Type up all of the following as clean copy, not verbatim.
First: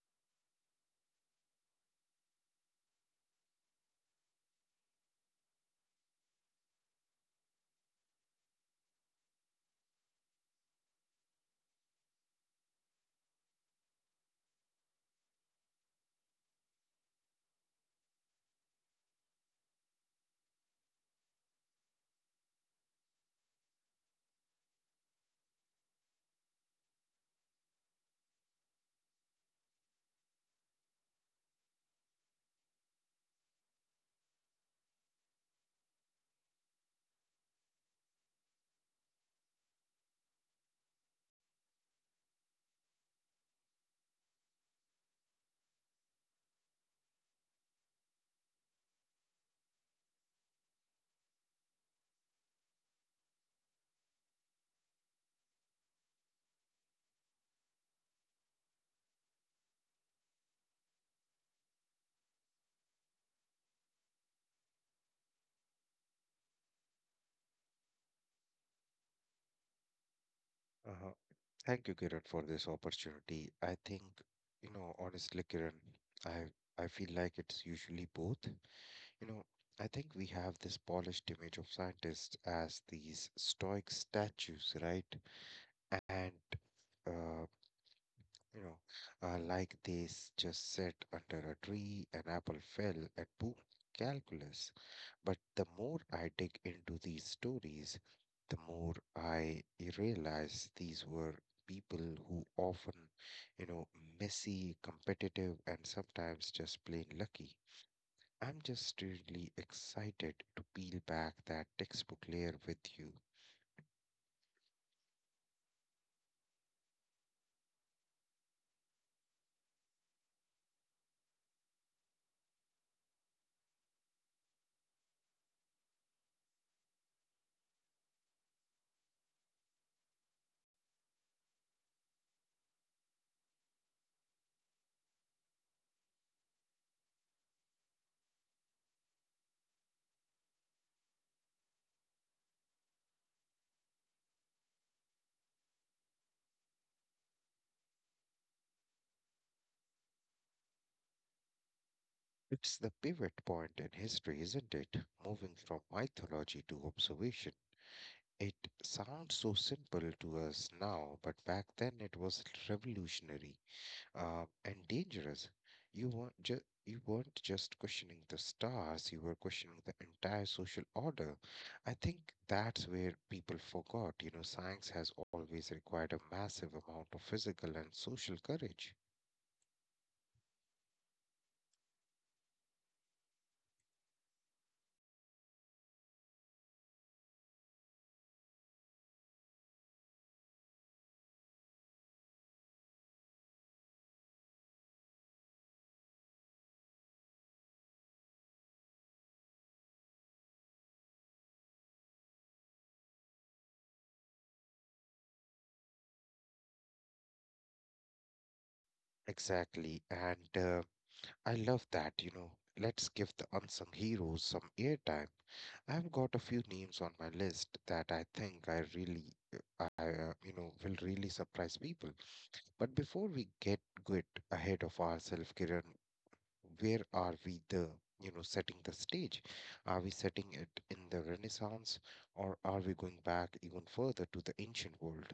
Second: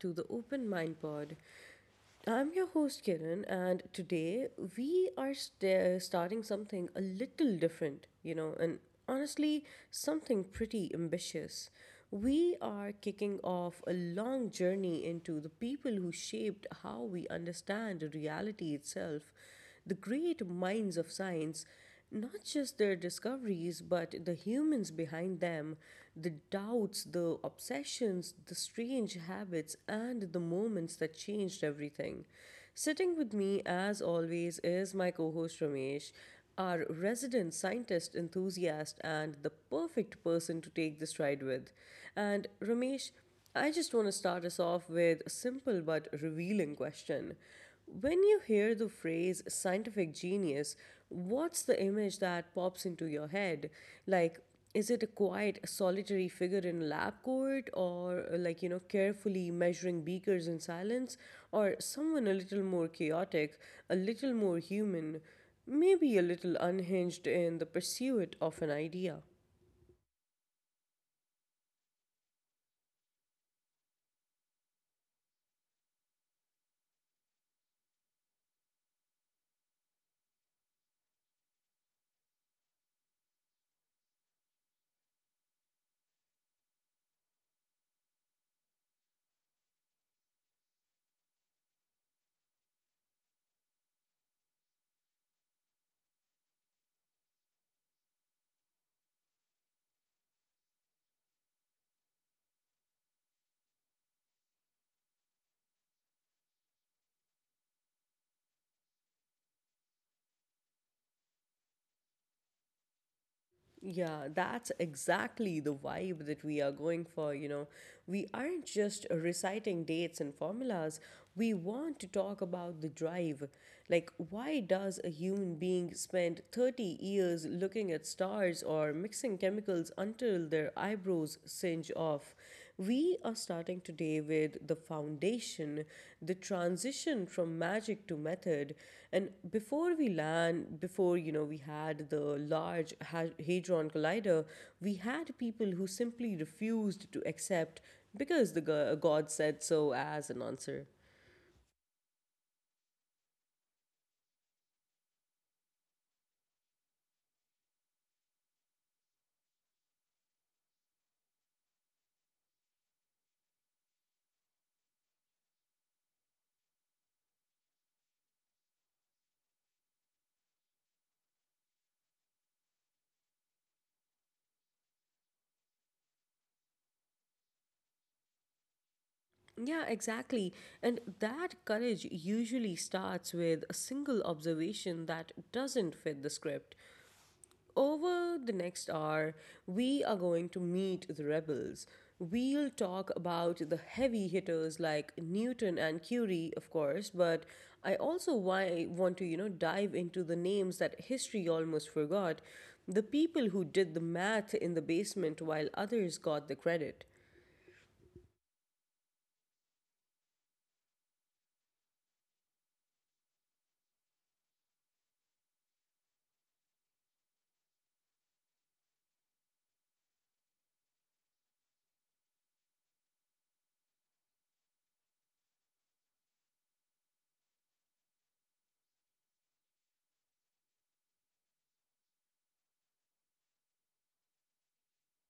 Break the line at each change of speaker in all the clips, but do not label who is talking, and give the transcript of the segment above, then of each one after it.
to the Open Mind Pod. I'm your host Kiran, and today we are starting something a little different, you know, and honestly, something pretty ambitious. We are kicking off a long journey into the people who shaped how we understand reality itself, the great minds of science, not just their discoveries, but the humans behind them, the doubts, the obsessions, the strange habits, and the moments that changed everything. Sitting with me, as always, is my co host Ramesh, our resident scientist enthusiast and the perfect person to take this ride with. And Ramesh, I just want to start us off with a simple but revealing question. When you hear the phrase scientific genius, what's the image that pops into your head? Like, is it a quiet, solitary figure in a lab coat, or like, you know, carefully measuring beakers in silence, or someone a little more chaotic, a little more human, maybe a little unhinged in the pursuit of an idea?
Uh, Thank you, Kiran, for this opportunity. You know, honestly, Kiran, I I feel like it's usually both. You know, I think we have this polished image of scientists as these stoic statues, right? And uh, you know, like just sat under a tree, an apple fell, and boom, calculus. But the more I dig into these stories, the more I realize these were people who often, you know, messy, competitive, and sometimes just plain lucky. I'm just really excited to peel back that textbook layer with you.
Yeah, that's exactly the vibe that we are going for, you know. We aren't just reciting dates and formulas. We want to talk about the drive. Like, why does a human being spend 30 years looking at stars or mixing chemicals until their eyebrows singe off? We are starting today with the foundation, the transition from magic to method. And before we land, before you know, we had the large hadron collider, we had people who simply refused to accept because the god said so as an answer.
It's the pivot point in history, isn't it? Moving from mythology to observation. It sounds so simple to us now, but back then it was revolutionary and dangerous. You weren't just questioning the stars, you were questioning the entire social order. I think that's where people forgot, you know, science has always required a massive amount of physical and social courage.
Yeah, exactly. And that courage usually starts with a single observation that doesn't fit the script. Over the next hour, we are going to meet the rebels. We'll talk about the heavy hitters like Newton and Curie, of course, but I also want to, you know, dive into the names that history almost forgot, the people who did the math in the basement while others got the credit.
Exactly. And I love that, you know. Let's give the unsung heroes some airtime. I've got a few names on my list that I think I really, I, you know, will really surprise people. But before we get good ahead of ourselves, Kiran, where are we setting the stage? Are we setting it in the Renaissance or are we going back even further to the ancient world?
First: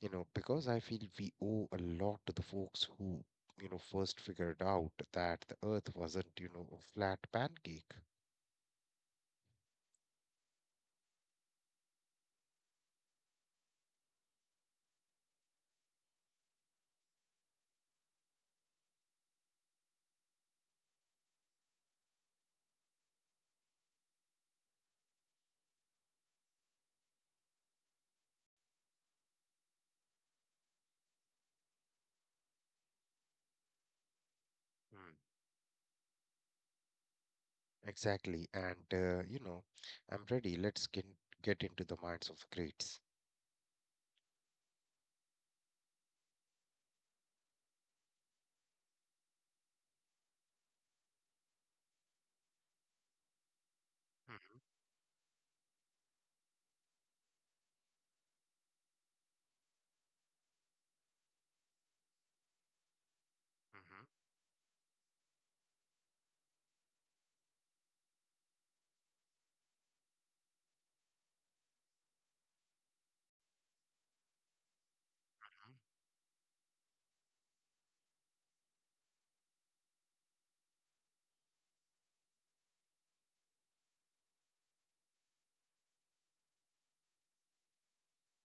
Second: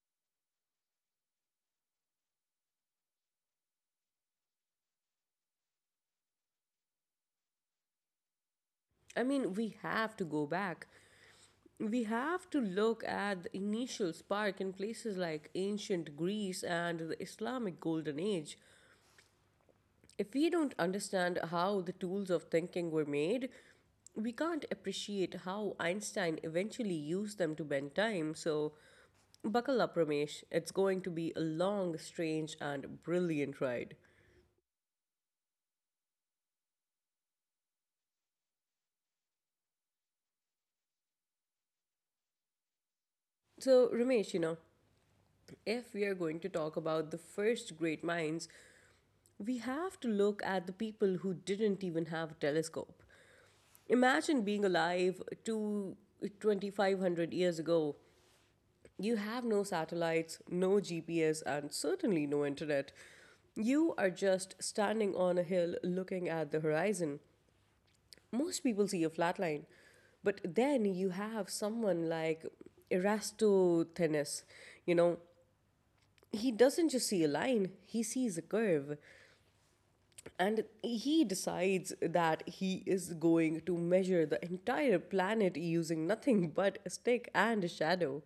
You know, because I feel we owe a lot to the folks who, you know, first figured out that the Earth wasn't, you know, a flat pancake.
I mean, we have to go back. We have to look at the initial spark in places like ancient Greece and the Islamic Golden Age. If we don't understand how the tools of thinking were made, we can't appreciate how Einstein eventually used them to bend time. So, buckle up, Ramesh. It's going to be a long, strange, and brilliant ride.
Hmm. Exactly. And, you know, I'm ready. Get into the minds of the greats.
So, Ramesh, you know, if we are going to talk about the first great minds, we have to look at the people who didn't even have a telescope. Imagine
Mhm.
being alive to 2500 years ago. You have no satellites, no GPS, and certainly no internet.
Mhm.
You are just standing on a hill looking at the horizon. Most people see a flat line. But then you have someone like Eratosthenes. You know,
Mhm.
he doesn't just see a line, he sees a curve. And he decides that he is going to measure the entire planet using nothing but a stick and a shadow.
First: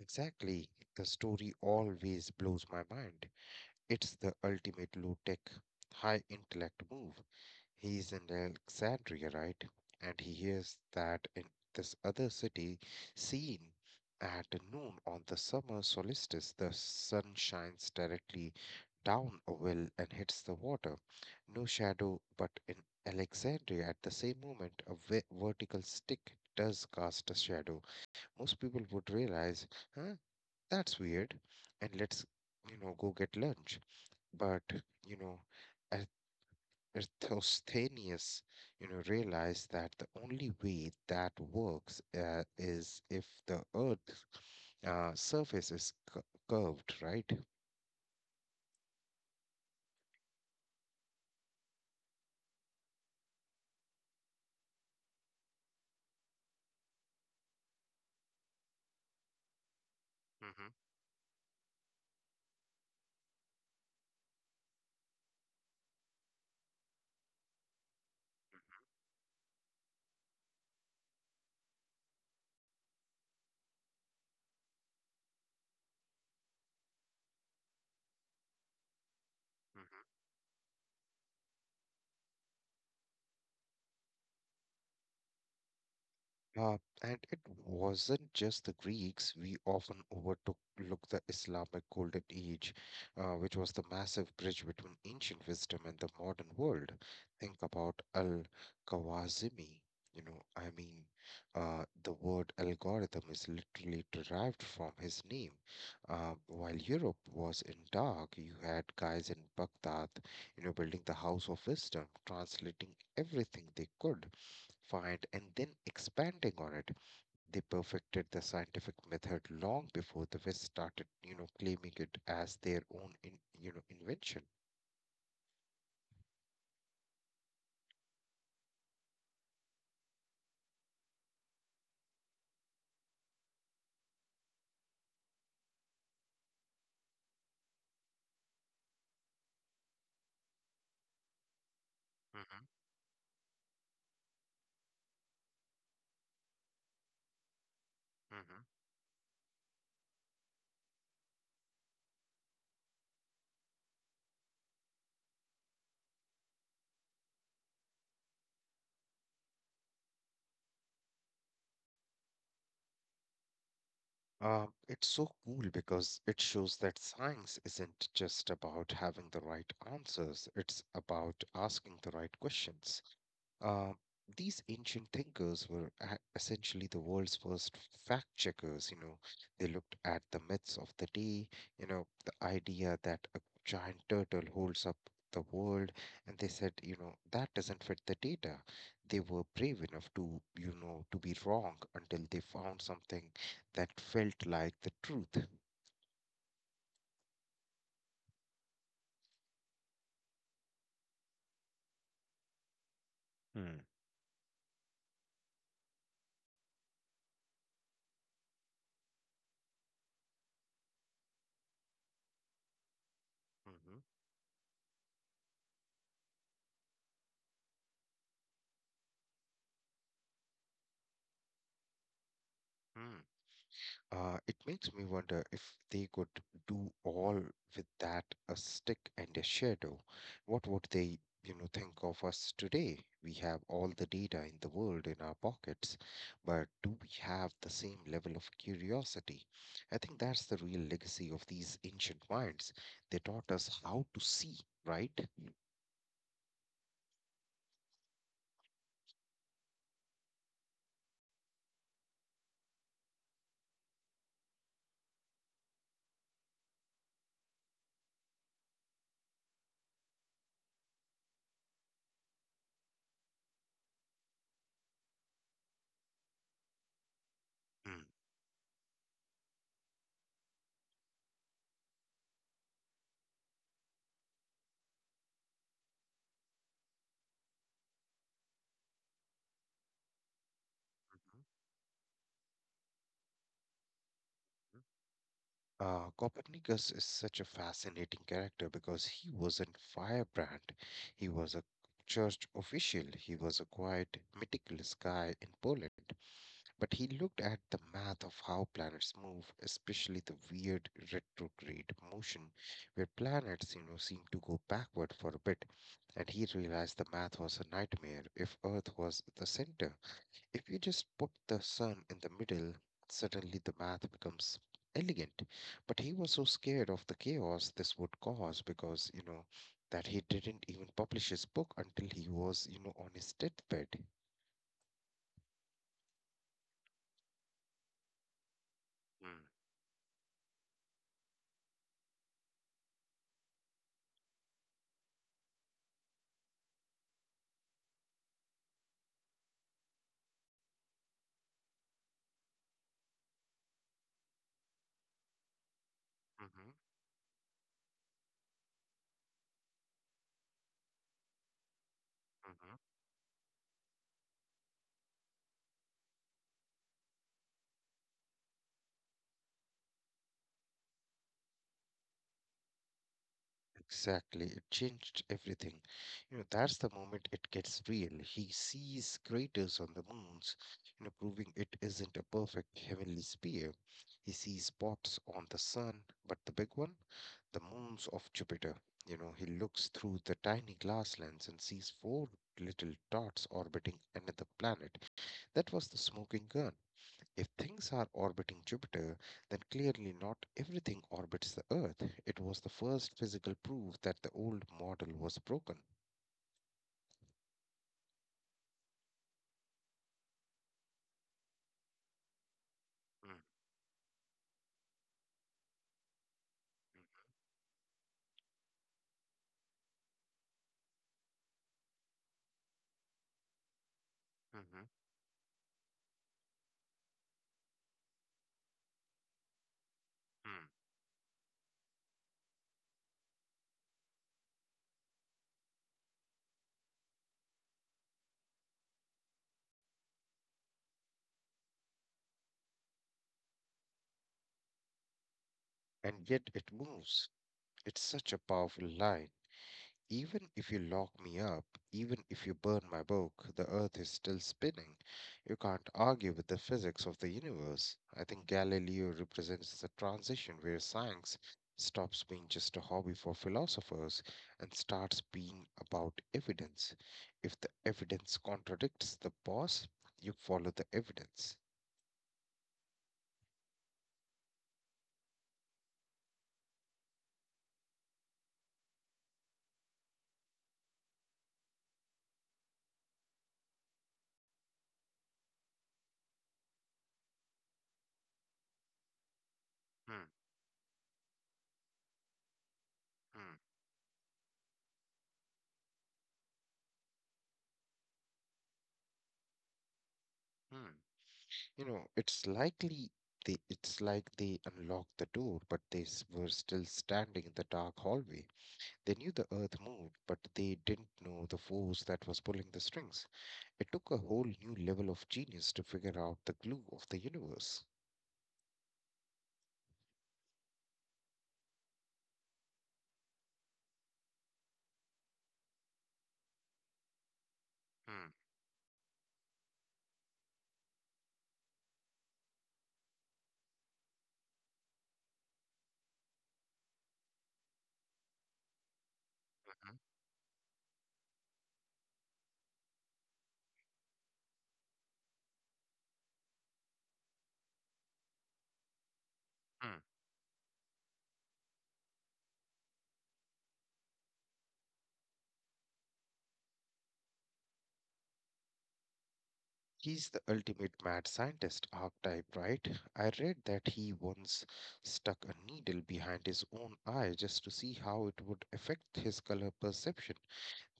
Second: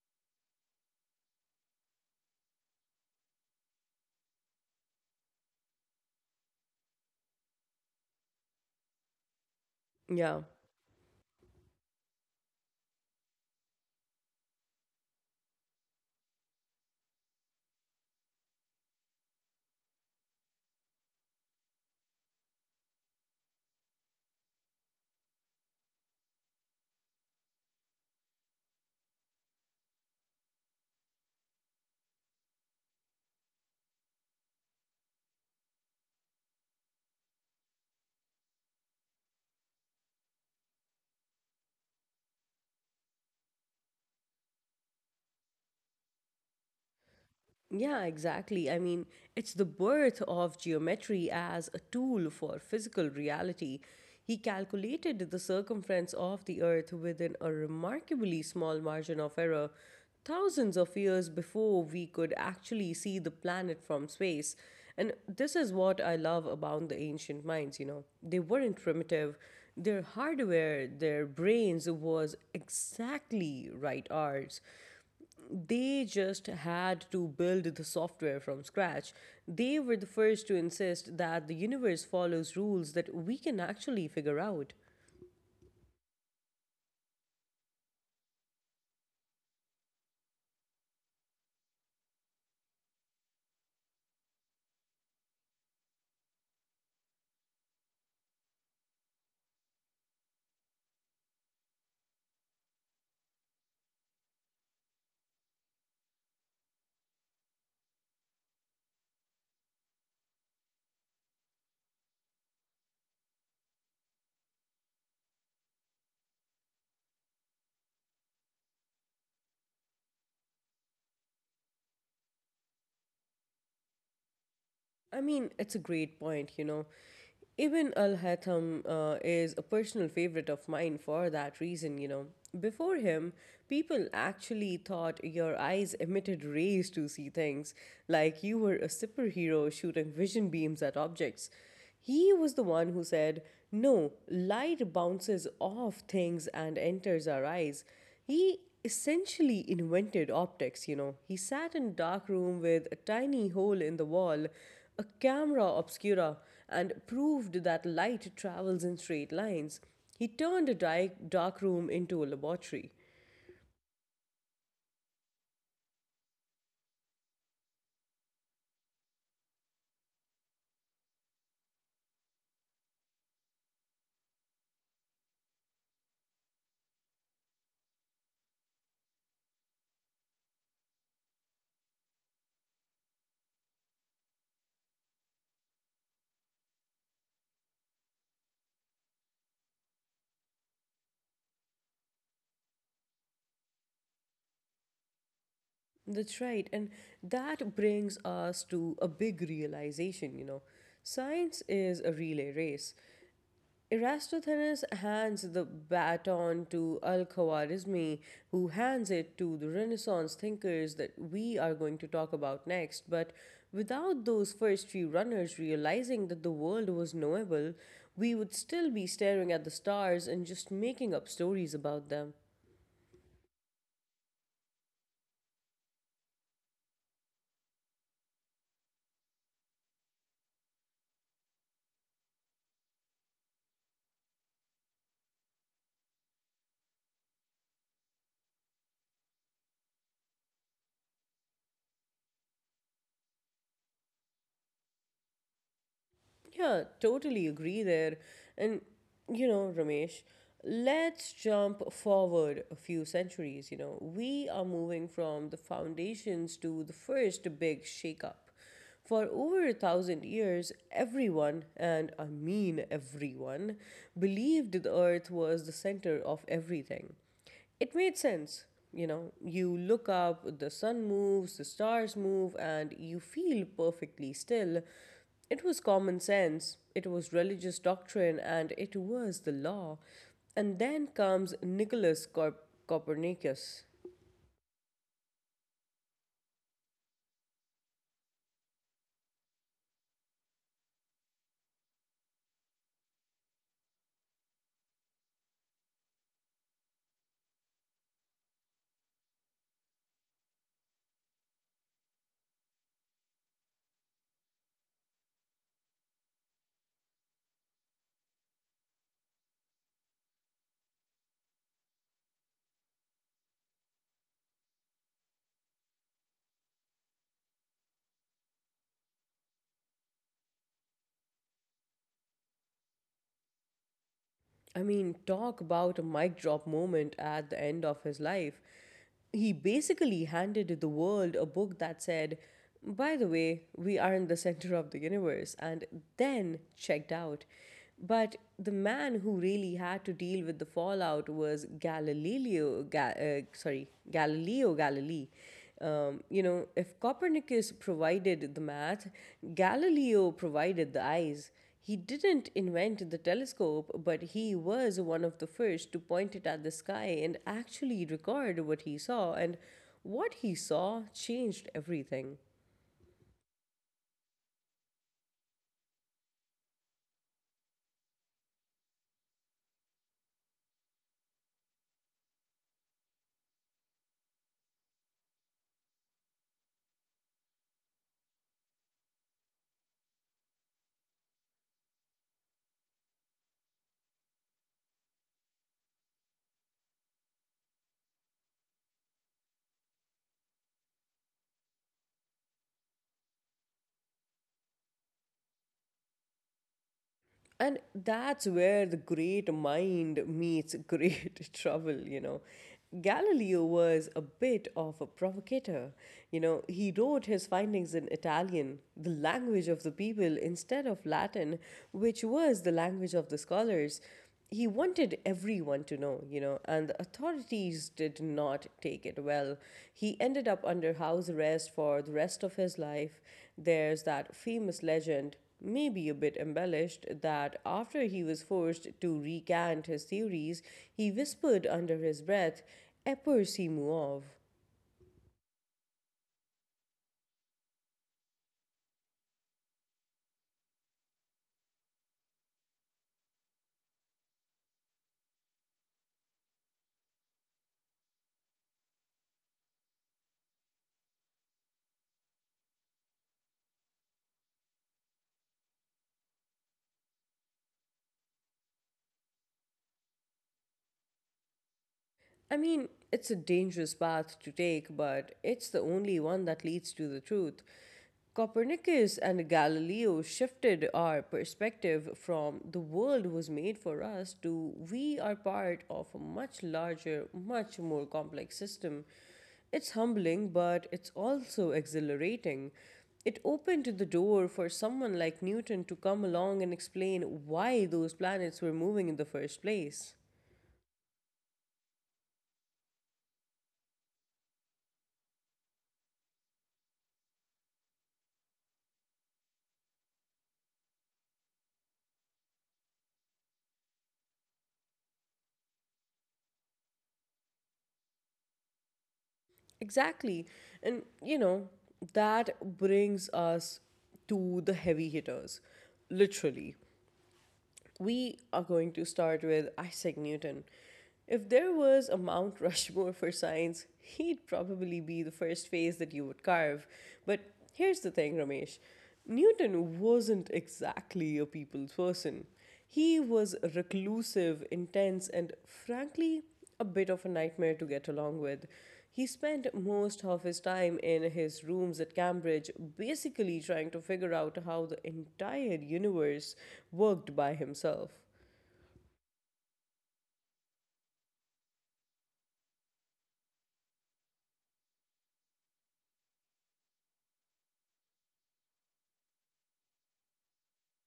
Exactly. The story always blows my mind. It's the ultimate low tech, high intellect move. He's in Alexandria, right? And he
Yeah.
hears that in this other city, seen at noon on the summer solstice, the sun shines directly down a well and hits the water. No shadow, but in Alexandria, at the same moment, a vertical stick does cast a shadow. Most people would realize, huh, that's weird, and let's, you know, go get lunch. But, you know, as Eratosthenes, you know, realized that the only way that works is if the Earth surface is curved, right?
Yeah, exactly. I mean, it's the birth of geometry as a tool for physical reality. He calculated the circumference of the Earth within a remarkably small margin of error,
Mm-hmm.
thousands of years before we could actually see the planet from space. And this is what I love about the ancient minds, you know. They weren't primitive. Their hardware, their brains, was exactly right ours. They just had to build the software from scratch. They were the first to insist that the universe follows rules that we can actually figure out.
Uh, and it wasn't just the Greeks. We often overtook look the Islamic Golden Age, which was the massive bridge between ancient wisdom and the modern world. Think about Al-Khwarizmi. You know, I mean, the word algorithm is literally derived from his name. While Europe was in dark, you had guys in Baghdad, you know, building the house of wisdom, translating everything they could find, and then expanding on it. They perfected the scientific method long before the West started, you know, claiming it as their own, in, you know, invention.
I mean, it's a great point, you know. Ibn al Haytham is a personal favorite of mine for that reason, you know. Before him, people actually thought your eyes emitted rays to see things, like you were a superhero shooting vision beams at objects. He was
Mm-hmm.
the one who said, no, light bounces off things and enters our eyes. He
Mm-hmm.
essentially invented optics, you know. He sat in a dark room with a tiny hole in the wall, a camera obscura, and proved that light travels in straight lines. He turned a dark room into a laboratory.
It's so cool because it shows that science isn't just about having the right answers, it's about asking the right questions. Uh, these ancient thinkers were essentially the world's first fact checkers. You know, they looked at the myths of the day, you know, the idea that a giant turtle holds up the world, and they said, you know, that doesn't fit the data. They were brave enough to, you know, to be wrong until they found something that felt like the truth.
That's right, and that brings us to a big realization, you know. Science is a relay race.
Hmm.
Eratosthenes hands the baton to Al-Khwarizmi, who hands it to the Renaissance thinkers that we are going to talk about next. But without those first few runners realizing that the world was knowable, we would still be staring at the stars and just making up stories about them.
Hmm. It makes me wonder if they could do all with that a stick and a shadow. What would they, you know, think of us today? We have all the data in the world in our pockets, but do we have the same level of curiosity? I think that's the real legacy of these ancient minds. They taught us how to see, right?
Yeah, totally agree there. And you know, Ramesh, let's jump forward a few centuries. You know, we are moving from the foundations to the first big shakeup. For over a thousand years, everyone, and I mean everyone, believed the earth was the center of everything. It
Mm. Mhm.
made sense. You know, you look up, the sun moves, the stars move, and you feel perfectly still. It was common sense, it was religious doctrine, and it was the law. And then comes Nicholas Copernicus.
Copernicus is such a fascinating character because he wasn't firebrand. He was a church official. He was a quiet, meticulous guy in Poland. But he looked at the math of how planets move, especially the weird retrograde motion where planets, you know, seem to go backward for a bit. And he realized the math was a nightmare if Earth was the center. If you just put the sun in the middle, suddenly the math becomes elegant. But he was so scared of the chaos this would cause because, you know, that he didn't even publish his book until he was, you know, on his deathbed.
I mean, talk about a mic drop moment at the end of his life.
Mm-hmm.
He basically handed the world a book that said, by the way, we aren't the center of the universe, and then checked out. But the man who really had to deal with the fallout was Galileo Galilei. You know, if Copernicus provided the math, Galileo provided the eyes. He didn't
Hmm.
invent the telescope, but he was one of the first to point it at the sky and actually record what he saw, and what he saw changed everything.
Exactly. It changed everything. You know, that's the moment it gets real. He sees craters on the moons, you know, proving it isn't a perfect heavenly sphere. He sees spots on the sun, but the big one, the moons of Jupiter. You know, he looks through the tiny glass lens and sees four little dots orbiting another planet. That was the smoking gun. If things are orbiting Jupiter, then clearly not everything orbits the Earth. It was the first physical proof that the old model was broken.
And that's where the great mind meets great trouble, you know.
Mm.
Galileo was a bit of a provocateur. You know, he wrote his findings in Italian, the language of the people, instead of Latin, which was the language of the scholars.
Mm.
He
Mhm.
wanted everyone to know, you know, and the authorities did not take it well. He ended up
Mm.
under house arrest for the rest of his life. There's that famous legend, maybe a bit embellished, that after he was forced to recant his theories, he whispered under his breath, Eper Simuov.
And yet it moves. It's such a powerful line. Even if you lock me up, even if you burn my book, the earth is still spinning. You can't argue with the physics of the universe. I think Galileo represents the transition where science stops being just a hobby for philosophers and starts being about evidence. If the evidence contradicts the boss, you follow the evidence.
I mean, it's a dangerous path to take, but it's the only one that leads to the truth. Copernicus and Galileo shifted our perspective from the world was made for us to we are part of a much larger, much more complex system. It's
Hmm.
humbling, but it's also exhilarating. It
Hmm.
opened the door for someone like Newton to come along and explain why those planets were moving in the first place.
Hmm. You know, it's likely it's like they unlocked the door, but were still standing in the dark hallway. They knew the earth moved, but they didn't know the force that was pulling the strings. It took a whole new level of genius to figure out the glue of the universe.
Exactly. And, you know, that brings us to the heavy hitters, literally. We
Mm.
are going to start with Isaac Newton. If there was a Mount Rushmore for science, he'd probably be the first face that you would carve. But here's the thing, Ramesh, Newton
Mhm.
wasn't exactly a people's person. He was reclusive, intense, and frankly, a bit of a nightmare to get along with. He spent
Mm.
most of his time in his rooms at Cambridge, basically trying to figure out how the entire universe worked by himself.
He's the ultimate mad scientist archetype, right? I read that he once stuck a needle behind his own eye just to see how it would affect his color perception.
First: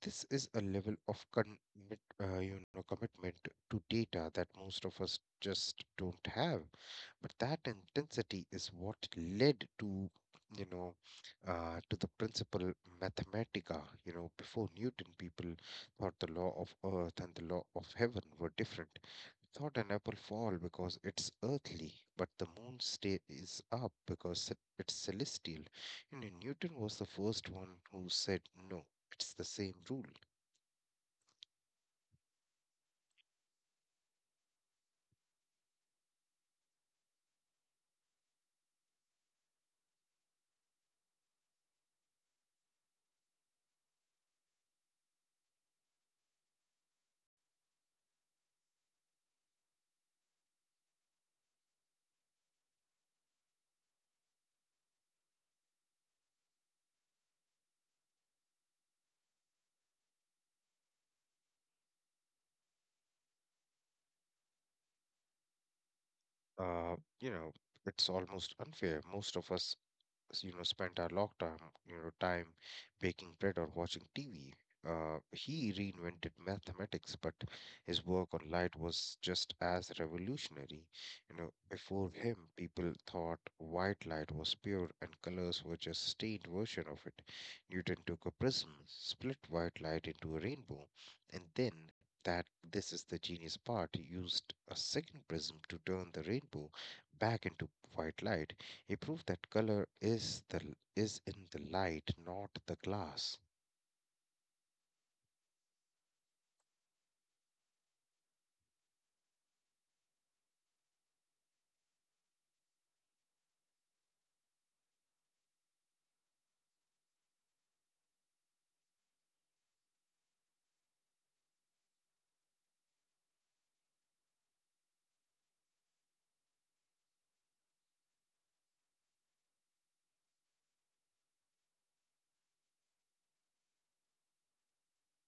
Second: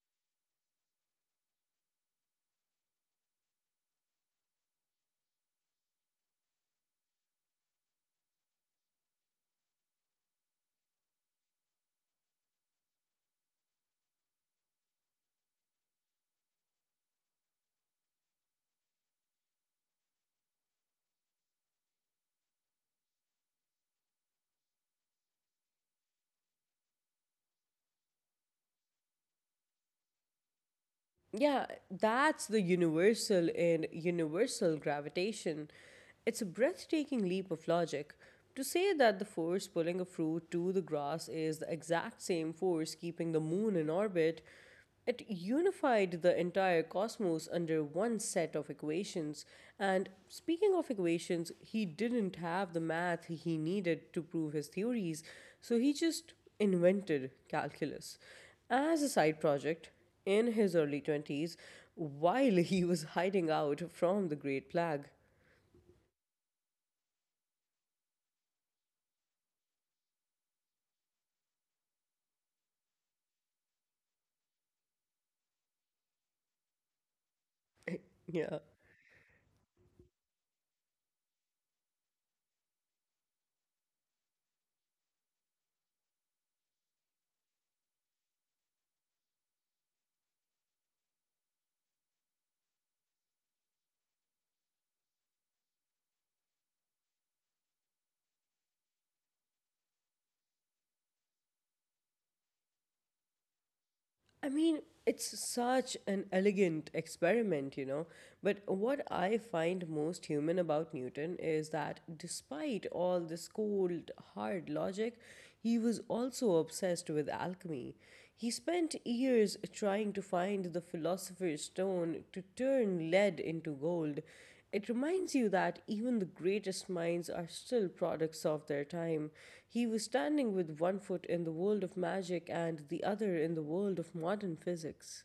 This is a level of commitment to data that most of us just don't have. But that intensity is what led to, you know, to the principle Mathematica. You know, before Newton, people thought the law of earth and the law of heaven were different. Thought an apple fall because it's earthly, but the moon stay is up because it's celestial. You know, Newton was the first one who said no. It's the same rule.
Yeah, that's the universal in universal gravitation. It's a breathtaking leap of logic. To say that the force pulling a fruit to the grass is the exact same force keeping the moon in orbit, it unified the entire cosmos under one set of equations. And speaking of equations, he didn't have the math he needed to prove his theories, so he just invented calculus. As a side project, in his early 20s while he was hiding out from the Great Plague.
You know, it's almost unfair. Most of us you know spent our lock time you know time baking bread or watching TV. He reinvented mathematics, but his work on
Yeah.
light was just as revolutionary. You know, before him, people thought white light was pure and colors were just stained version of it. Newton took a prism, split white light into a rainbow, and then that this is the genius part, used a second prism to turn the rainbow back into white light. He proved that color is the is in the light, not the glass.
I mean, it's such an elegant experiment, you know. But what I find most human about Newton is that despite all this cold, hard logic, he was also obsessed with alchemy. He spent years trying to find the philosopher's stone to turn lead into gold. It reminds you that even the greatest minds are still products of their time. He was standing with one foot in the world of magic and the other in the world of modern physics.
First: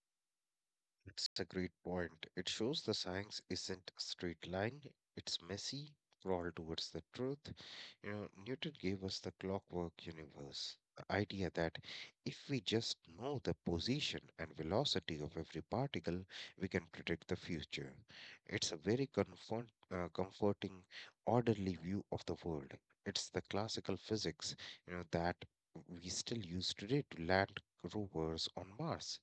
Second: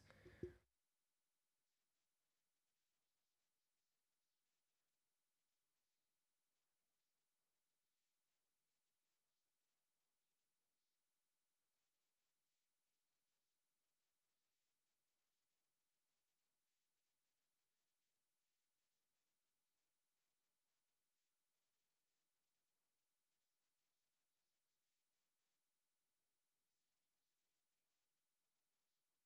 It's a great point. It shows the science isn't a straight line, it's messy, crawl towards the truth. You know, Newton gave us the clockwork universe, the idea that if we just know the position and velocity of every particle, we can predict the future. It's a very comforting, orderly view of the world. It's the classical physics, you know, that we still use today to land rovers on Mars.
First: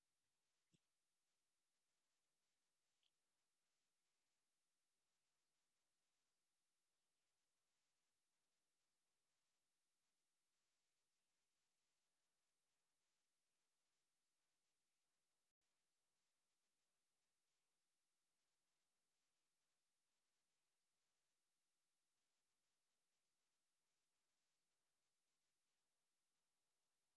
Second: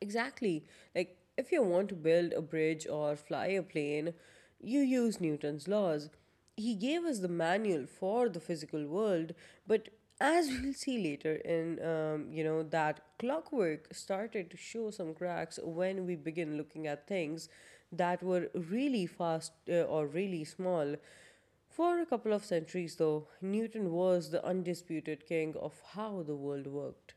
Exactly. Like, if you want to build a bridge or fly a plane, you use Newton's laws. He gave us the manual for the physical world, but as we'll see later you know, that clockwork started to show some cracks when we begin looking at things that were really fast or really small. For a couple of centuries, though, Newton was the undisputed king of how the world worked.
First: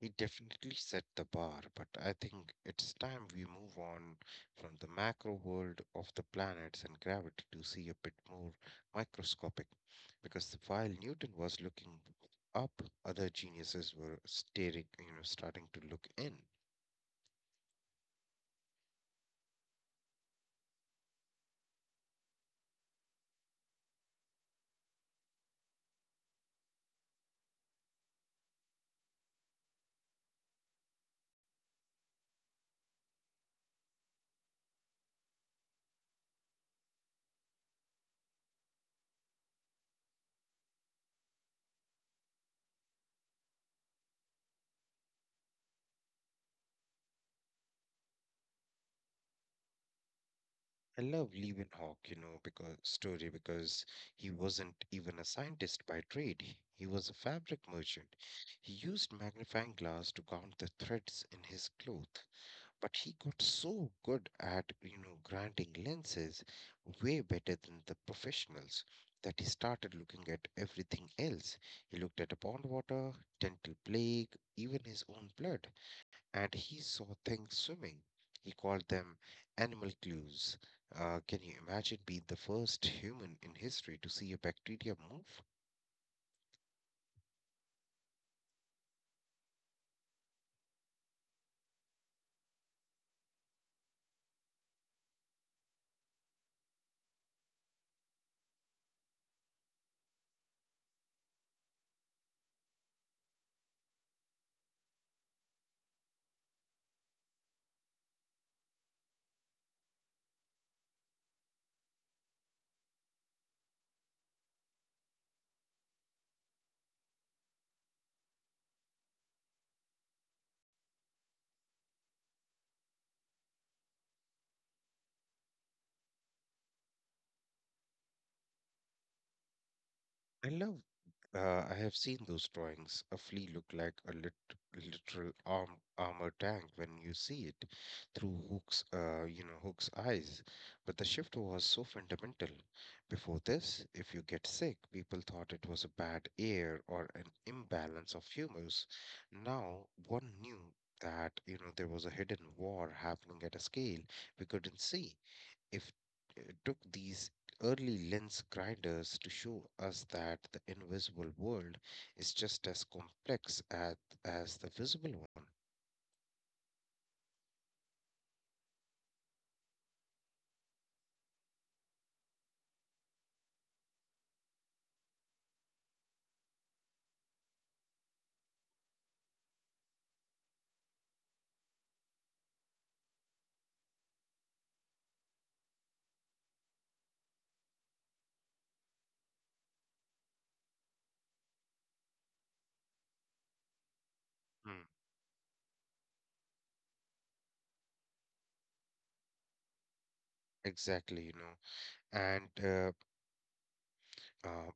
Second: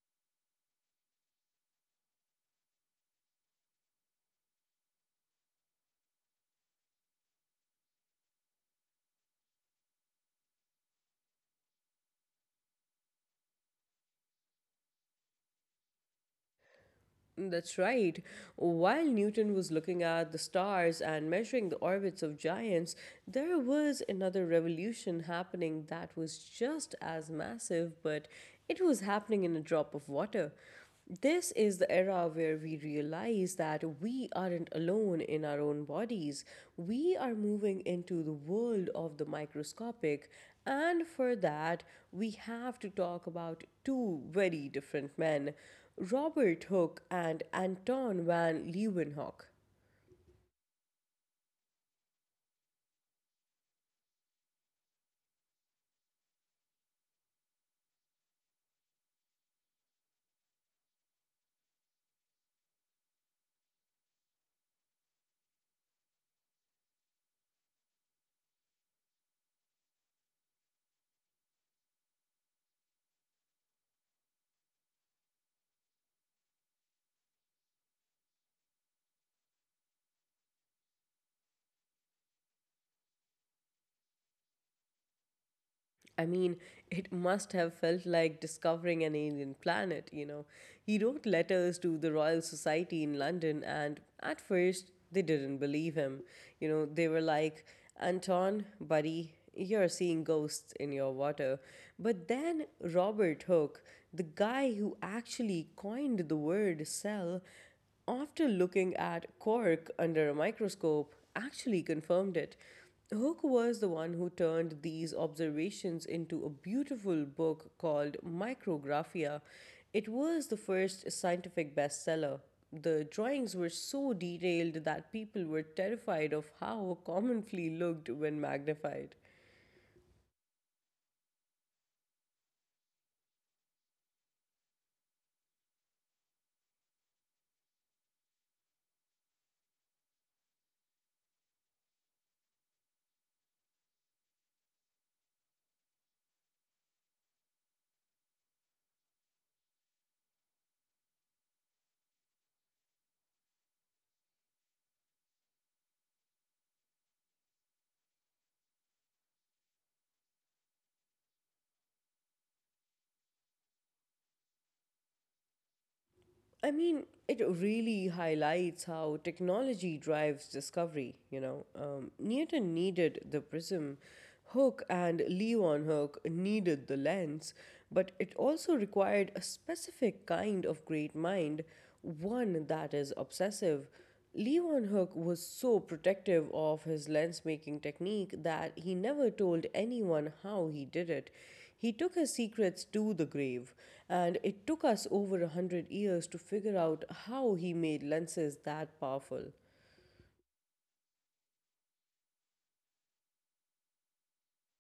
He definitely set the bar, but I think it's time we move on from the macro world of the planets and gravity to see a bit more microscopic. Because while Newton was looking up, other geniuses were starting to look in.
That's right. While Newton was looking at the stars and measuring the orbits of giants, there was another revolution happening that was just as massive, but it was happening in a drop of water. This is the era where we realize that we aren't alone in our own bodies. We are moving into the world of the microscopic, and for that, we have to talk about two very different men. Robert Hooke and Anton van Leeuwenhoek.
I love Leeuwenhoek, you know, because he wasn't even a scientist by trade. He was a fabric merchant. He used magnifying glass to count the threads in his cloth, but he got so good at, you know, granting lenses way better than the professionals that he started looking at everything else. He looked at pond water, dental plague, even his own blood, and he saw things swimming. He called them animal clues. Uh, can you imagine being the first human in history to see a bacteria move?
I mean, it must have felt like discovering an alien planet, you know. He wrote letters to the Royal Society in London, and at first they didn't believe him. You know, they were like, Anton, buddy, you're seeing ghosts in your water. But then Robert Hooke, the guy who actually coined the word cell, after looking at cork under a microscope, actually confirmed it. Hooke was the one who turned these observations into a beautiful book called Micrographia. It was the first scientific bestseller. The drawings were so detailed that people were terrified of how a common flea looked when magnified.
i love I have seen those drawings. A flea look like a literal armor tank when you see it through Hook's, Hook's eyes. But the shift was so fundamental. Before this, if you get sick, people thought it was a bad air or an imbalance of humors. Now one knew that, you know, there was a hidden war happening at a scale we couldn't see if it took these early lens grinders to show us that the invisible world is just as complex at, as the visible one.
I mean, it really highlights how technology drives discovery, you know. Newton needed the prism, Hook and Leon needed the lens, but it also required a specific kind of great mind, one that is obsessive. Leon was so protective of his lens making technique that he never told anyone how he did it. He took his secrets to the grave, and it took
Mm.
us over a hundred years to figure out how he made lenses that powerful.
Exactly, you know. And uh,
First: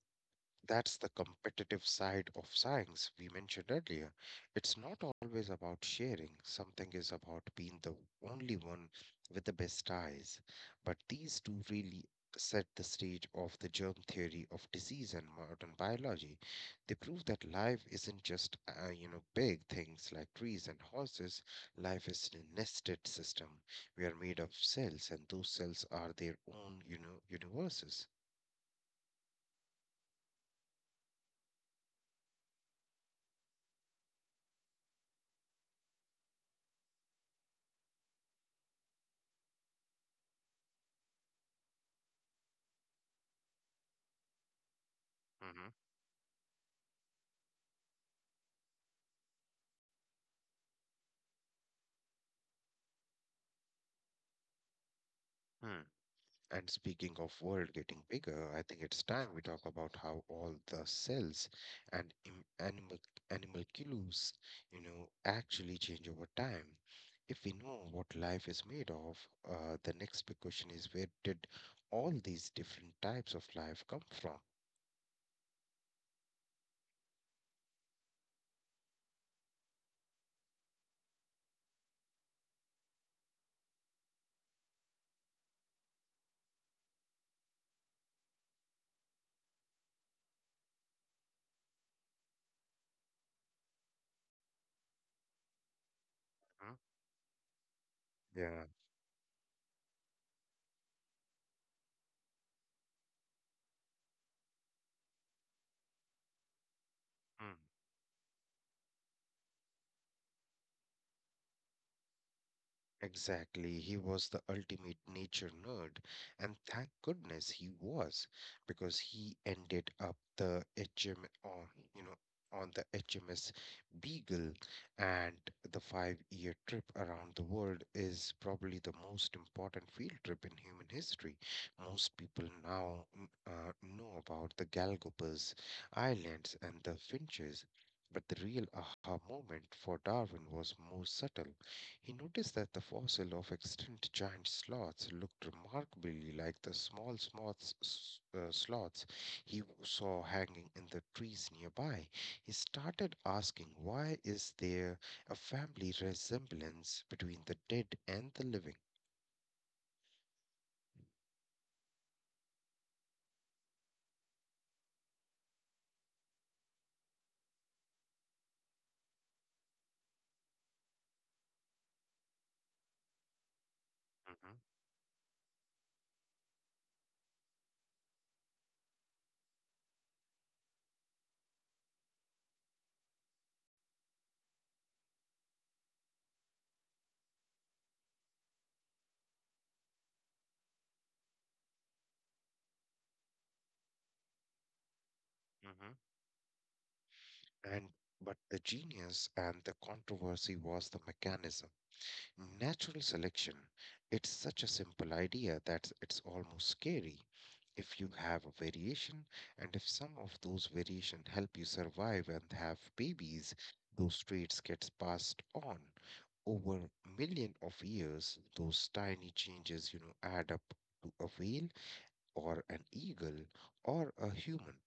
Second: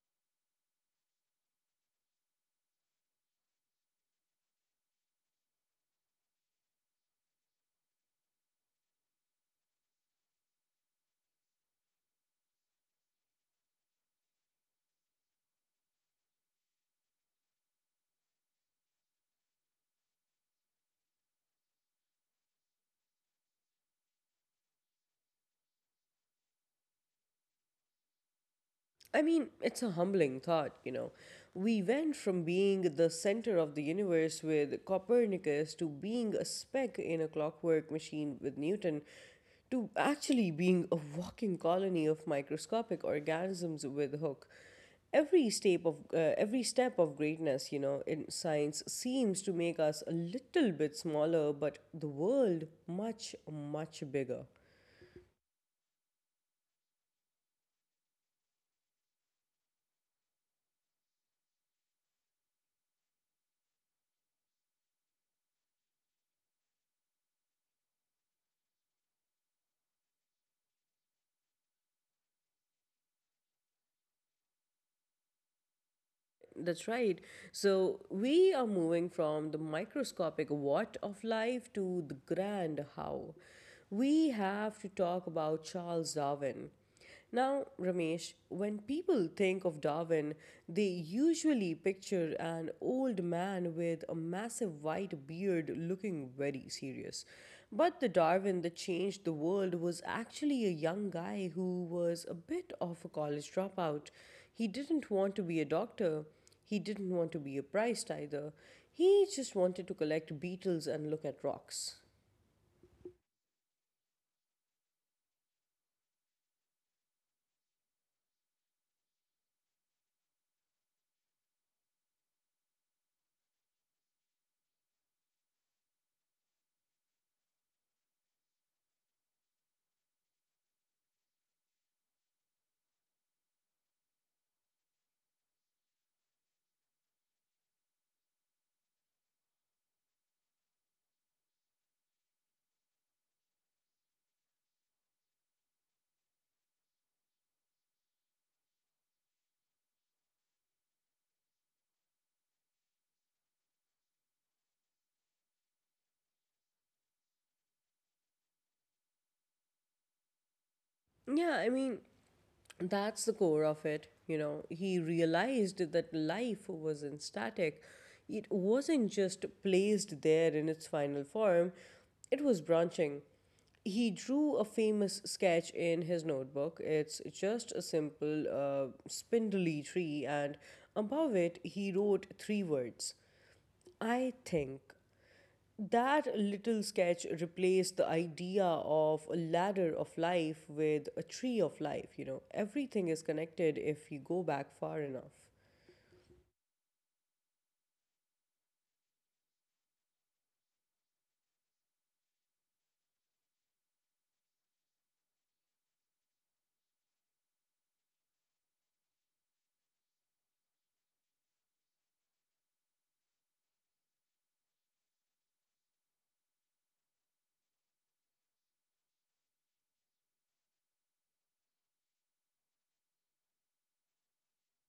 that's the competitive side of science we mentioned earlier. It's not always about sharing, something is about being the only one with the best eyes. But these two really set the stage of the germ theory of disease and modern biology. They prove that life isn't just, big things like trees and horses. Life is a nested system. We are made of cells, and those cells are their own, universes.
I mean, it's a humbling thought, you know. We went from being the center of the universe with Copernicus to being a speck in a clockwork machine with Newton to actually being a walking colony of microscopic organisms with Hooke.
Mm-hmm.
Every step of greatness, you know, in science seems to make us a little bit smaller, but the world much bigger.
And speaking of world getting bigger, I think it's time we talk about how all the cells and animalcules, actually change over time. If we know what life is made of, the next big question is where did all these different types of life come from?
That's right. So we are moving from the microscopic what of life to the grand how. We have to talk about Charles Darwin. Now, Ramesh, when people think of Darwin, they usually picture an old man with a massive white beard looking very
Mhm.
serious. But the Darwin
Yeah.
that changed the world was actually a young guy who was a bit of a college dropout. He didn't want to be a doctor. He didn't want to be a priest either. He just wanted to collect beetles and look at rocks.
Exactly. He was the ultimate nature nerd. And thank goodness he was, because he ended up the HM on, you know, on the HMS Beagle. And the five-year trip around the world is probably the most important field trip in human history. Most people now know about the Galapagos Islands and the Finches. But the real aha moment for Darwin was more subtle. He noticed that the fossil of extinct giant sloths looked remarkably like the small sloths he saw hanging in the trees nearby. He started asking, why is there a family resemblance between the dead and the living?
Yeah, I mean, that's the core of it. You know, he realized that life wasn't static, it wasn't just placed there in its final form, it was branching. He
hmm
drew a famous sketch in his notebook. It's just a simple spindly tree, and above it, he wrote three words I think that little sketch replaced the idea of a ladder of life with a tree of life. You know, everything is connected if you go back far enough.
hmm And but the genius and the controversy was the mechanism. Natural selection. It's such a simple idea that it's almost scary. If you have a variation, and if some of those variation help you survive and have babies, those traits gets passed on. Over million of years, those tiny changes, add up to a whale or an eagle or a human.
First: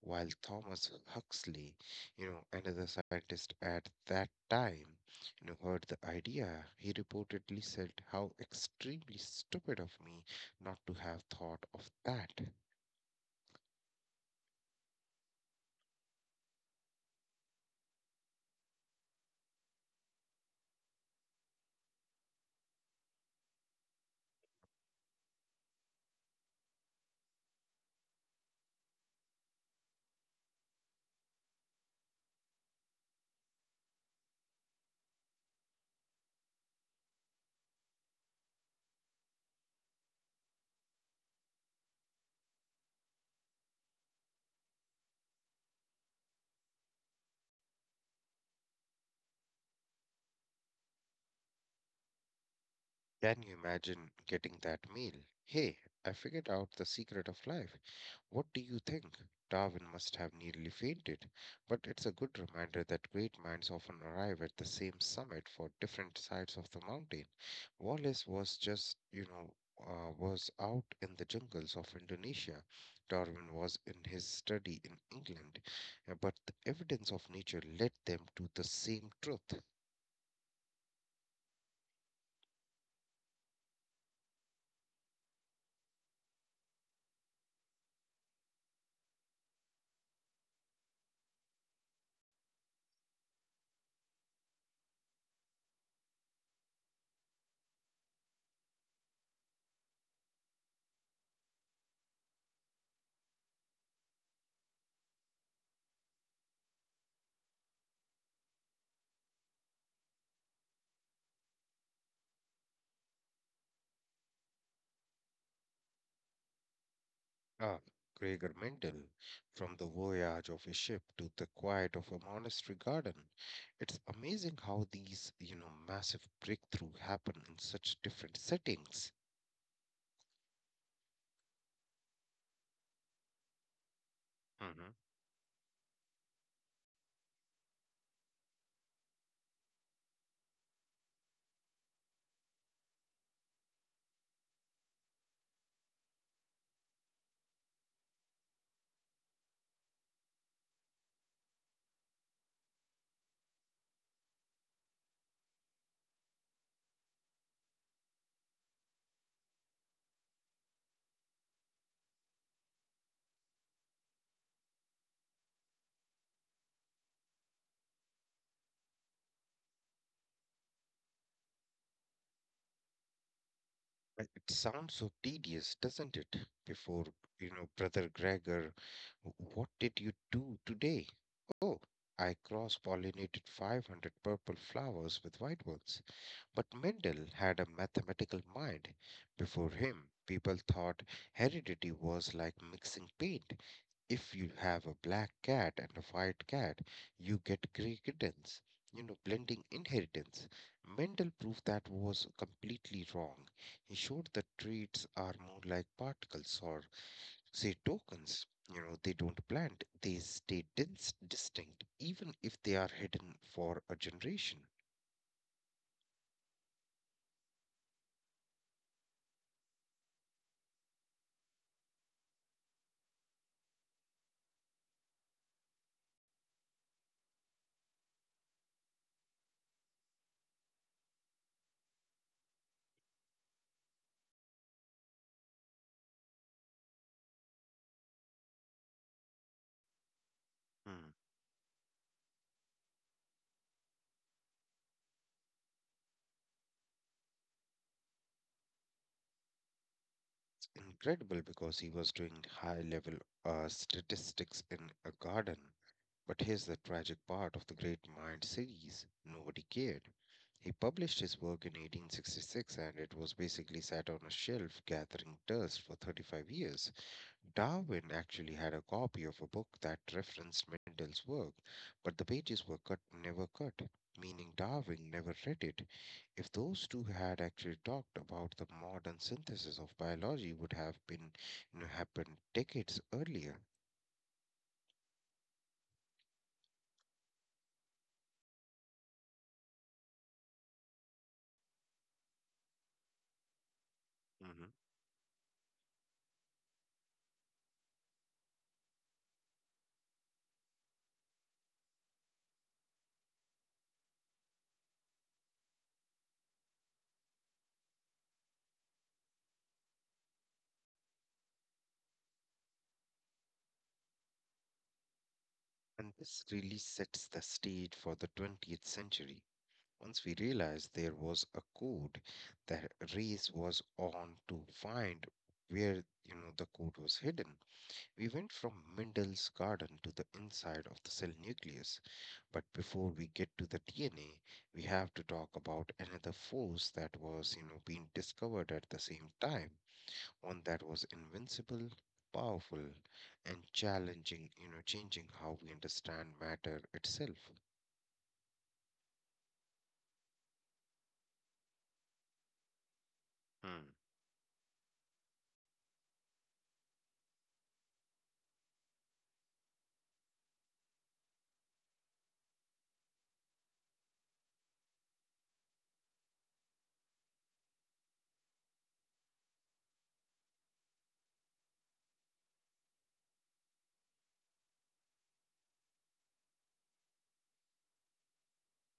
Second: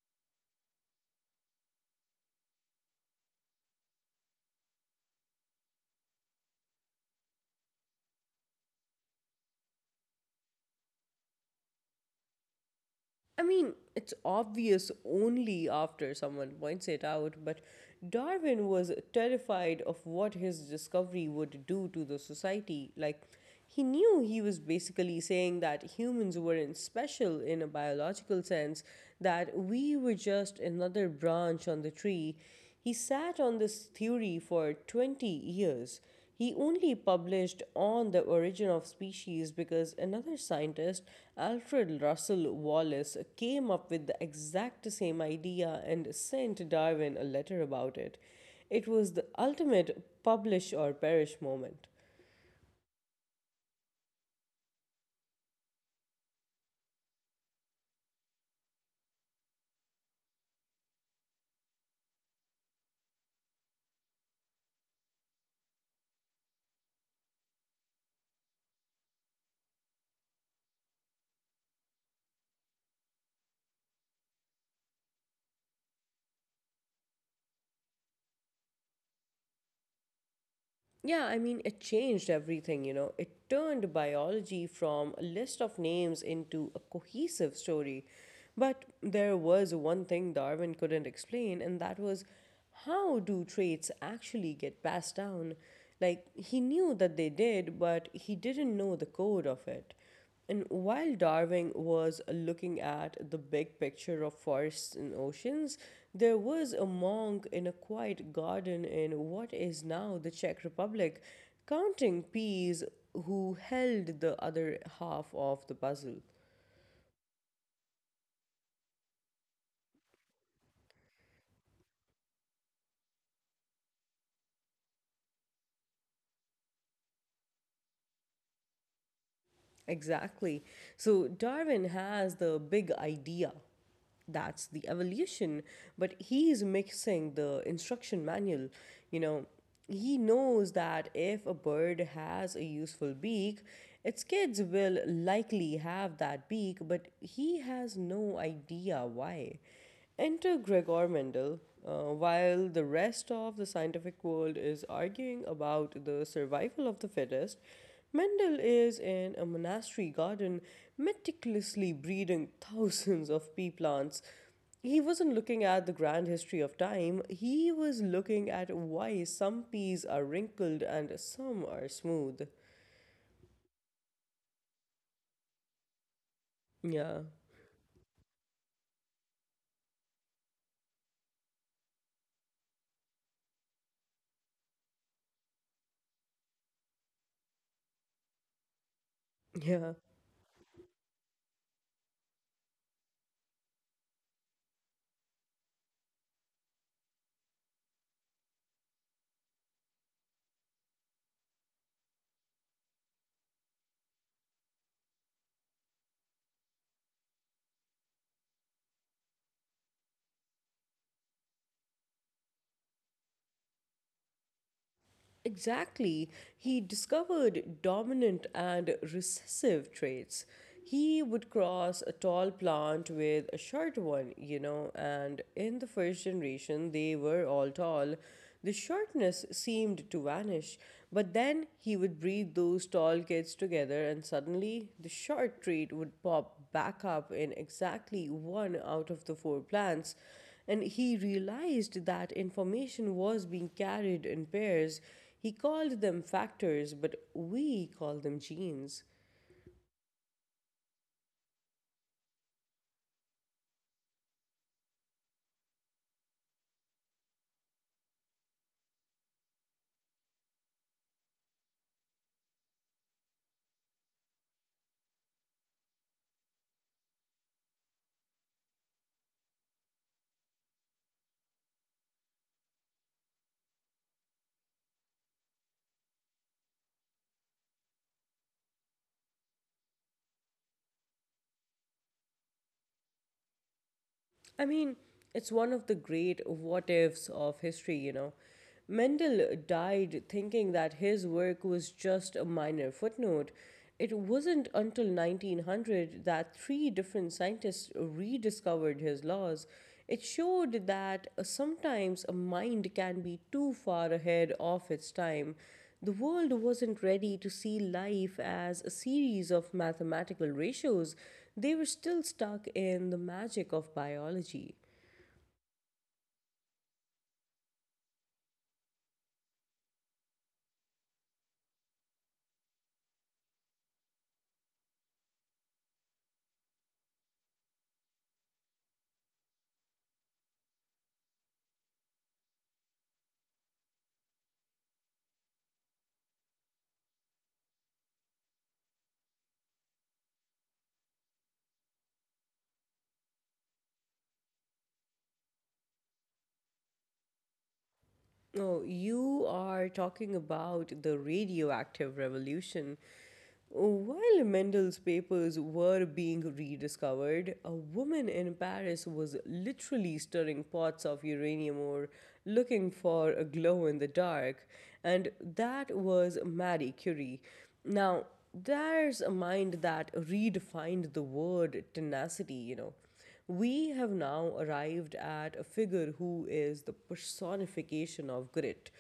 While Thomas Huxley, another scientist at that time, heard the idea, he reportedly said, how extremely stupid of me not to have thought of that.
I mean, it's obvious only after someone points it out, but Darwin was terrified of what his discovery would do to the society. Like, he knew he was basically saying that humans weren't special in a biological sense, that we were just another branch on the tree. He sat on this theory for 20 years. He only published on the origin of species because another scientist, Alfred Russel Wallace, came up with the exact same idea and sent Darwin a letter about it. It was the ultimate publish or perish moment.
Can you imagine getting that meal? Hey, I figured out the secret of life. What do you think? Darwin must have nearly fainted, but it's a good reminder that great minds often arrive at the same summit for different sides of the mountain. Wallace was just, was out in the jungles of Indonesia. Darwin was in his study in England, but the evidence of nature led them to the same truth.
Yeah, I mean, it changed everything, you know. It turned biology from a list of names into a cohesive story. But there was one thing Darwin couldn't explain, and that was how do traits actually get passed down? Like, he knew that they did, but he didn't know the code of it. And while Darwin was looking at the big picture of forests and oceans, there was a monk in a quiet garden in what is now the Czech Republic counting peas who held the other half of the puzzle.
Ah, Gregor Mendel, from the voyage of a ship to the quiet of a monastery garden. It's amazing how these, massive breakthrough happen in such different settings.
Exactly. So Darwin has the big idea, that's the
hmm
evolution but he is mixing the instruction manual, you know. He knows that if a bird has a useful beak its kids will likely have that beak but he has no idea why. Enter Gregor Mendel. While the rest of the scientific world is arguing about the survival of the fittest, Mendel is in a monastery garden meticulously breeding thousands of pea plants. He wasn't looking at the grand history of time, he was looking at why some peas are wrinkled and some are smooth.
It sounds so tedious, doesn't it? Before,
Yeah,
Brother Gregor, what did you do today? Oh, I cross-pollinated 500 purple flowers with white ones. But Mendel had a mathematical mind. Before
yeah.
him, people thought heredity was like mixing paint. If you have a black cat and a white cat, you get grey kittens, blending inheritance. Mendel proved that was completely wrong. He showed that traits are more like particles or, say, tokens. You know, they don't blend, they stay dense, distinct, even if they are hidden for a generation.
Exactly. He discovered dominant and recessive traits. He would cross a tall plant with a short one, you know, and in the first generation, they were all tall. The shortness seemed to vanish, but then he would breed those tall kids together, and suddenly the short trait would pop back up in exactly one out of the four plants and
Hmm.
he realized that information was being carried in pairs. He called them factors, but we call them genes.
Incredible because he was doing high level statistics in a garden. But here's the tragic part of the Great Mind series, nobody cared. He published his work in 1866, and it was basically sat on a shelf gathering dust for 35 years. Darwin actually had a copy of a book that referenced Mendel's work, but the pages were cut never cut, meaning Darwin never read it. If those two had actually talked, about the modern synthesis of biology would have been, happened decades earlier.
I mean, it's one of the great what ifs of history, you know. Mendel died thinking that his work was just a minor footnote. It
hmm
wasn't until 1900 that three different scientists rediscovered his laws. It showed that sometimes a mind can be too far ahead of its time the world wasn't ready to see life as a series of mathematical ratios. They were still stuck in the magic of biology.
And this really sets the stage for the 20th century. Once we realized there was a code, the race was on to find where, the code was hidden. We went from Mendel's garden to the inside of the cell nucleus, but before we get to the DNA, we have to talk about another force that was, being discovered at the same time, one that was invincible, powerful, and challenging, changing how we understand matter itself.
Oh, you are talking about the radioactive revolution.
Mm,
While Mendel's papers were being rediscovered, a woman in Paris was literally stirring pots of uranium ore looking for a glow in the dark, and that was Marie Curie. Now, there's a mind that redefined the word tenacity, you know. We have now arrived at a figure who is the personification of grit.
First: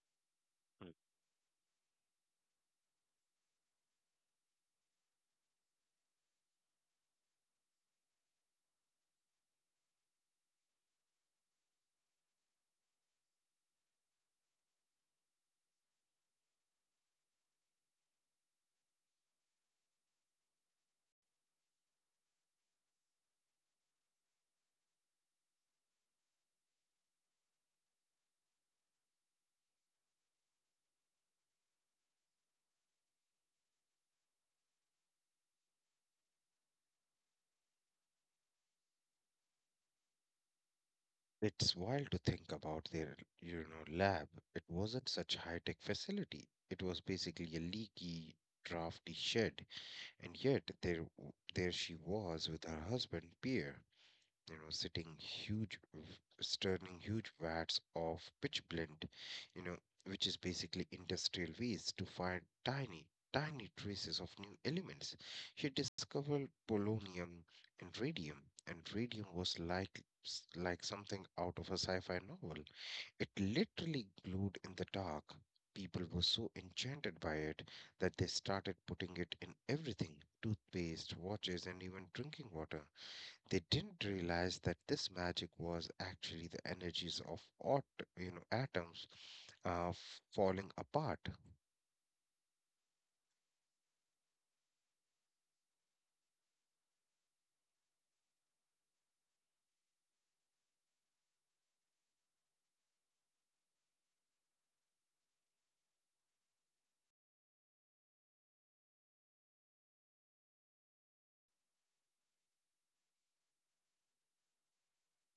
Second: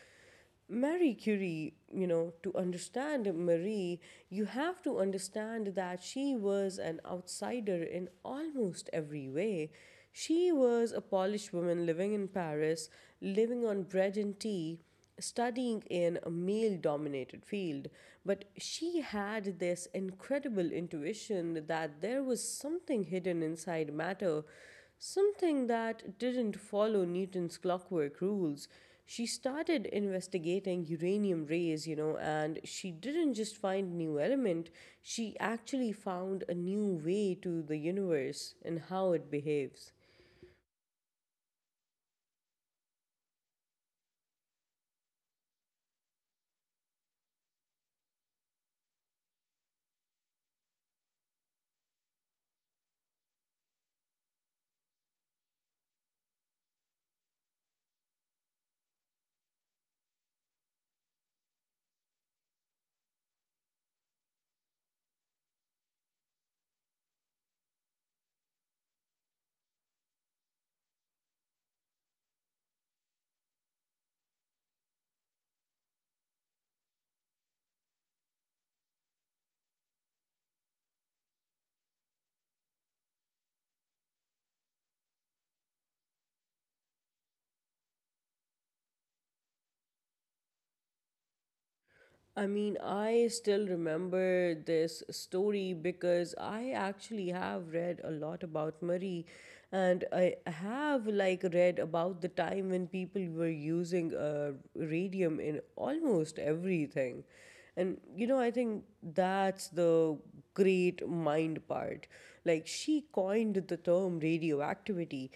mm.
Marie Curie, you know, to understand Marie, you have to understand that she was an outsider in almost every way. She was a Polish woman living in Paris, living on bread and tea, studying in a male dominated field. But she had this incredible intuition that there was something hidden inside matter. Something that didn't follow Newton's clockwork rules. She started investigating uranium rays, you know, and she didn't just find a new element, she actually found a new way to the universe and how it behaves.
It's wild to think about their, lab. It wasn't such high-tech facility. It was basically a leaky, drafty shed. And yet there she was with her husband Pierre, stirring huge vats of pitch blend, you know, which is basically industrial waste, to find tiny, tiny traces of new elements. She discovered polonium and radium was like like something out of a sci-fi novel. It literally glowed in the dark. People were so enchanted by it that they started putting it in everything: toothpaste, watches, and even drinking water. They didn't realize that this magic was actually the energies of atoms falling apart.
I mean, I still remember this story because I actually have read a lot about Marie and I have like read about the time when people were using radium in almost everything. And you know, I think that's the great mind part. Like, she coined the term radioactivity.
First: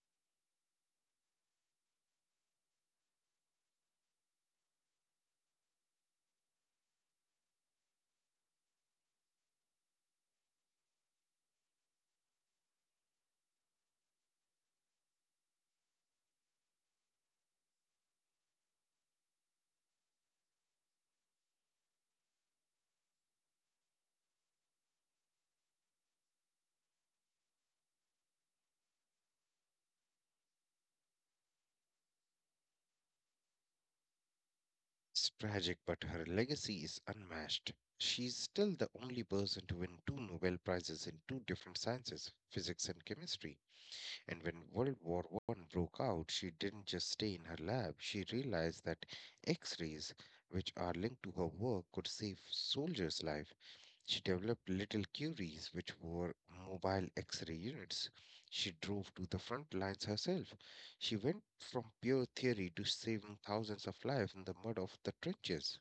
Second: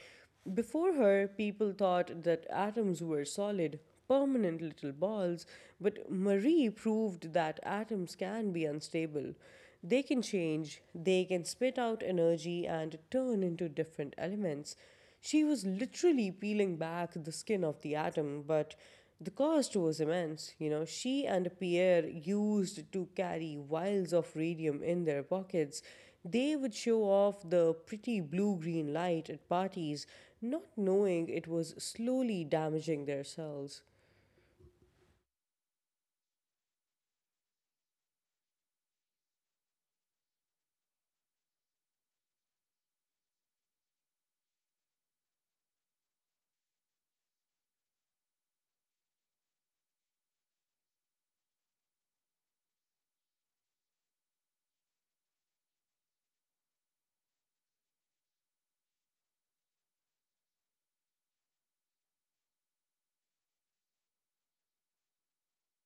Before her, people thought that atoms were solid, permanent little balls, but Marie proved that atoms can be unstable. They can change, they can spit out energy and turn into different elements. She was literally peeling back the skin of the atom, but the cost was immense. You know, she and Pierre used to carry vials of radium in their pockets. They would show off the pretty blue green light at parties, not knowing it was slowly damaging their cells.
It's tragic, but her legacy is unmatched. She's still the only person to win two Nobel Prizes in two different sciences, physics and chemistry. And when World War I broke out, she didn't just stay in her lab. She realized that X rays, which are linked to her work, could save soldiers' lives. She developed little Curies, which were mobile X ray units. She drove to the front lines herself. She went from pure theory to saving thousands of lives in the mud of the trenches.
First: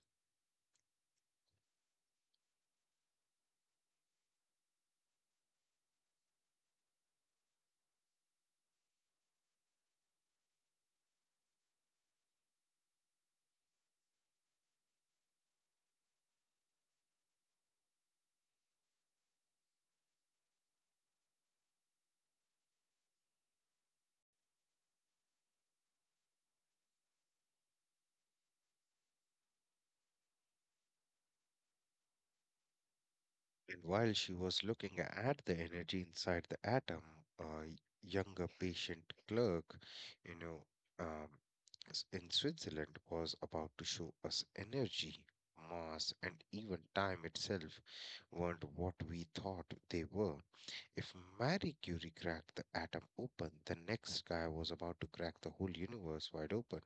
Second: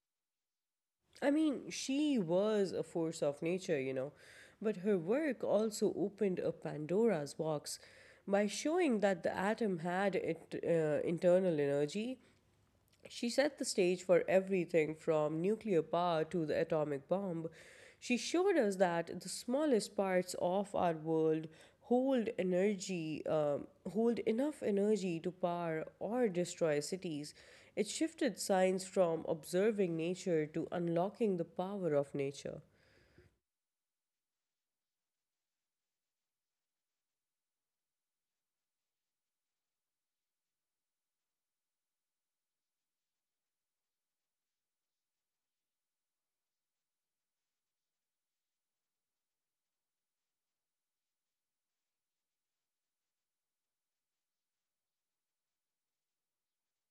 I mean, she was a force of nature, you know, but her work also opened a Pandora's box by showing that the atom had it, internal energy. She set the stage for everything from nuclear power to the atomic bomb. She showed us that the smallest parts of our world hold energy, hold enough energy to power or destroy cities. It shifted science from observing nature to unlocking the power of nature.
And while she was looking at the energy inside the atom, a younger patient clerk, you know, um, in Switzerland was about to show us energy, mass, and even time itself weren't what we thought they were. If Marie Curie cracked the atom open, the next guy was about to crack the whole universe wide open.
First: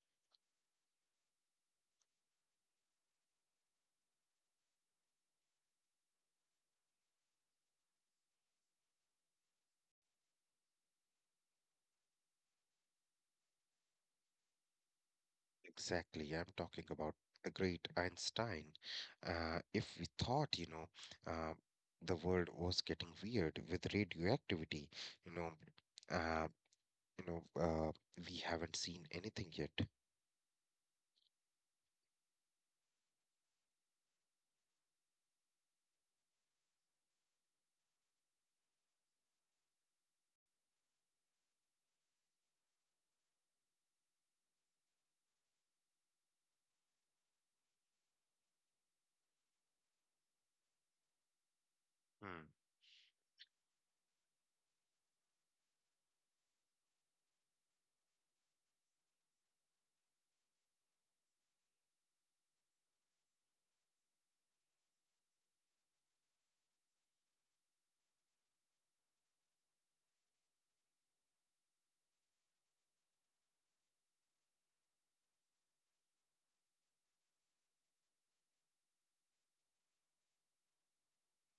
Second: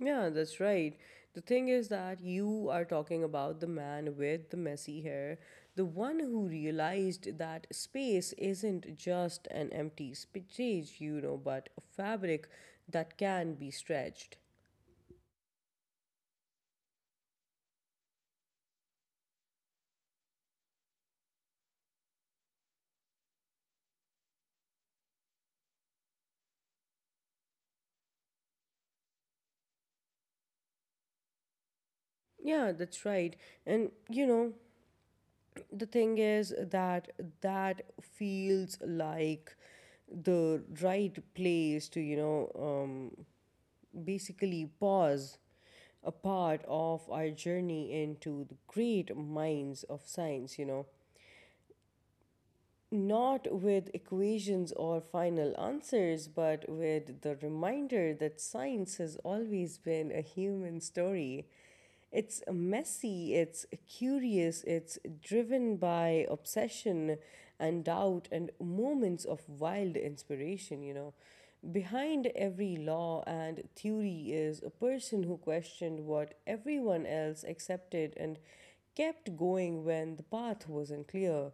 Yeah, that's right. The thing is that you are talking about the man with the messy hair, the one who realized that space isn't just an empty space, you know, but a fabric that can be stretched.
Exactly, I'm talking about the great Einstein. If we thought, uh, the world was getting weird with radioactivity, you know, uh, you know, uh, we haven't seen anything yet.
Yeah, that's right. And you know, the thing is that that feels like the right place to, you know, basically pause a part of our journey into the great minds of science, you know,
Hmm.
not with equations or final answers, but with the reminder that science has always been a human story. It's messy, it's curious, it's driven by obsession and doubt and moments of wild inspiration, you know. Behind every law and theory is a person who questioned what everyone else accepted and kept going when the path wasn't clear.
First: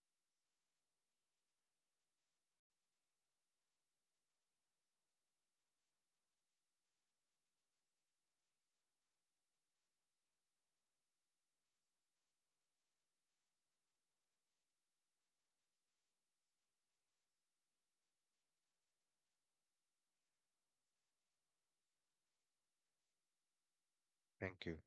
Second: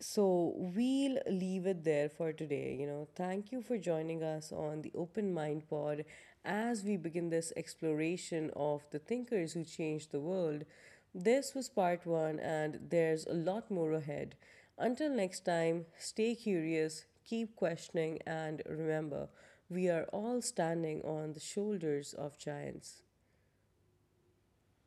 So we'll leave it there for today. You know, thank you for joining us on the Open Mind Pod as we begin this exploration of the thinkers who changed the world. This was part one, and there's a lot more ahead. Until next time, stay curious, keep questioning, and remember, we are all standing on the shoulders of giants.
Thank you.